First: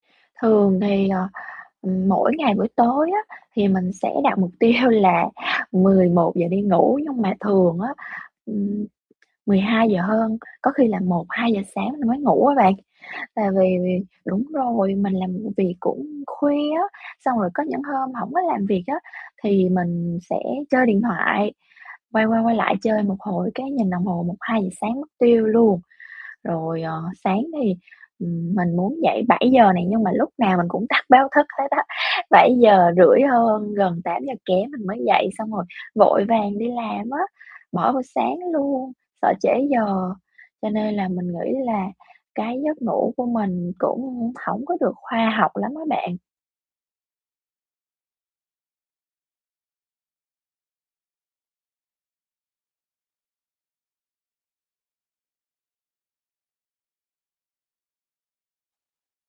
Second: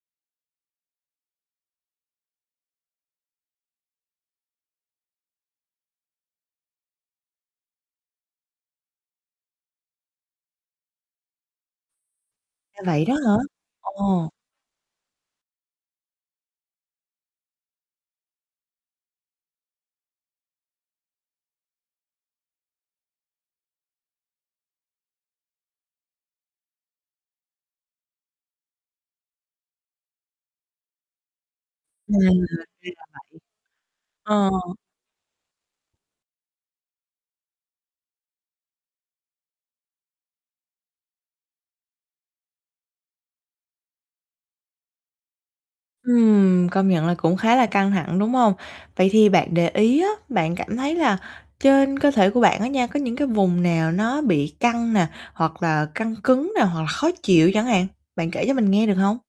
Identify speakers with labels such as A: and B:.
A: Thường thì, ờ, ừm, mỗi ngày buổi tối á, thì mình sẽ đặt mục tiêu là 11:00 đi ngủ nhưng mà thường á, ừm, mười hai giờ hơn, có khi là 1:00-2:00 sáng mới ngủ á bạn,
B: À, vậy đó hả?
A: và vì vì
B: Ờ.
A: đúng rồi, mình làm v việc cũng khuya á, xong rồi có những hôm hổng có làm việc á, thì mình sẽ chơi điện thoại, quay qua quay lại chơi một hồi cái nhìn đồng hồ 1:00-2:00 sáng mất tiêu luôn. Rồi, ờ, sáng thì, ừm, mình muốn dậy 7:00 nè, nhưng mà lúc nào mình cũng tắt báo thức hết á,
B: À, ra là
A: bảy giờ
B: vậy.
A: rưỡi hơn, gần tám giờ
B: Ờ.
A: kém mình mới dậy xong rồi vội vàng đi làm á, bỏ bữa sáng luôn, sợ trễ giờ, cho nên là mình nghĩ là cái giấc ngủ của mình cũng hổng có được khoa học lắm á bạn.
B: Ừm, công nhận là cũng khá là căng thẳng, đúng hông? Vậy thì bạn để ý á, bạn cảm thấy là trên cơ thể của bạn á nha có những cái vùng nào nó bị căng nè, hoặc là căng cứng nè hoặc là khó chịu chẳng hạn, bạn kể cho mình nghe được hông?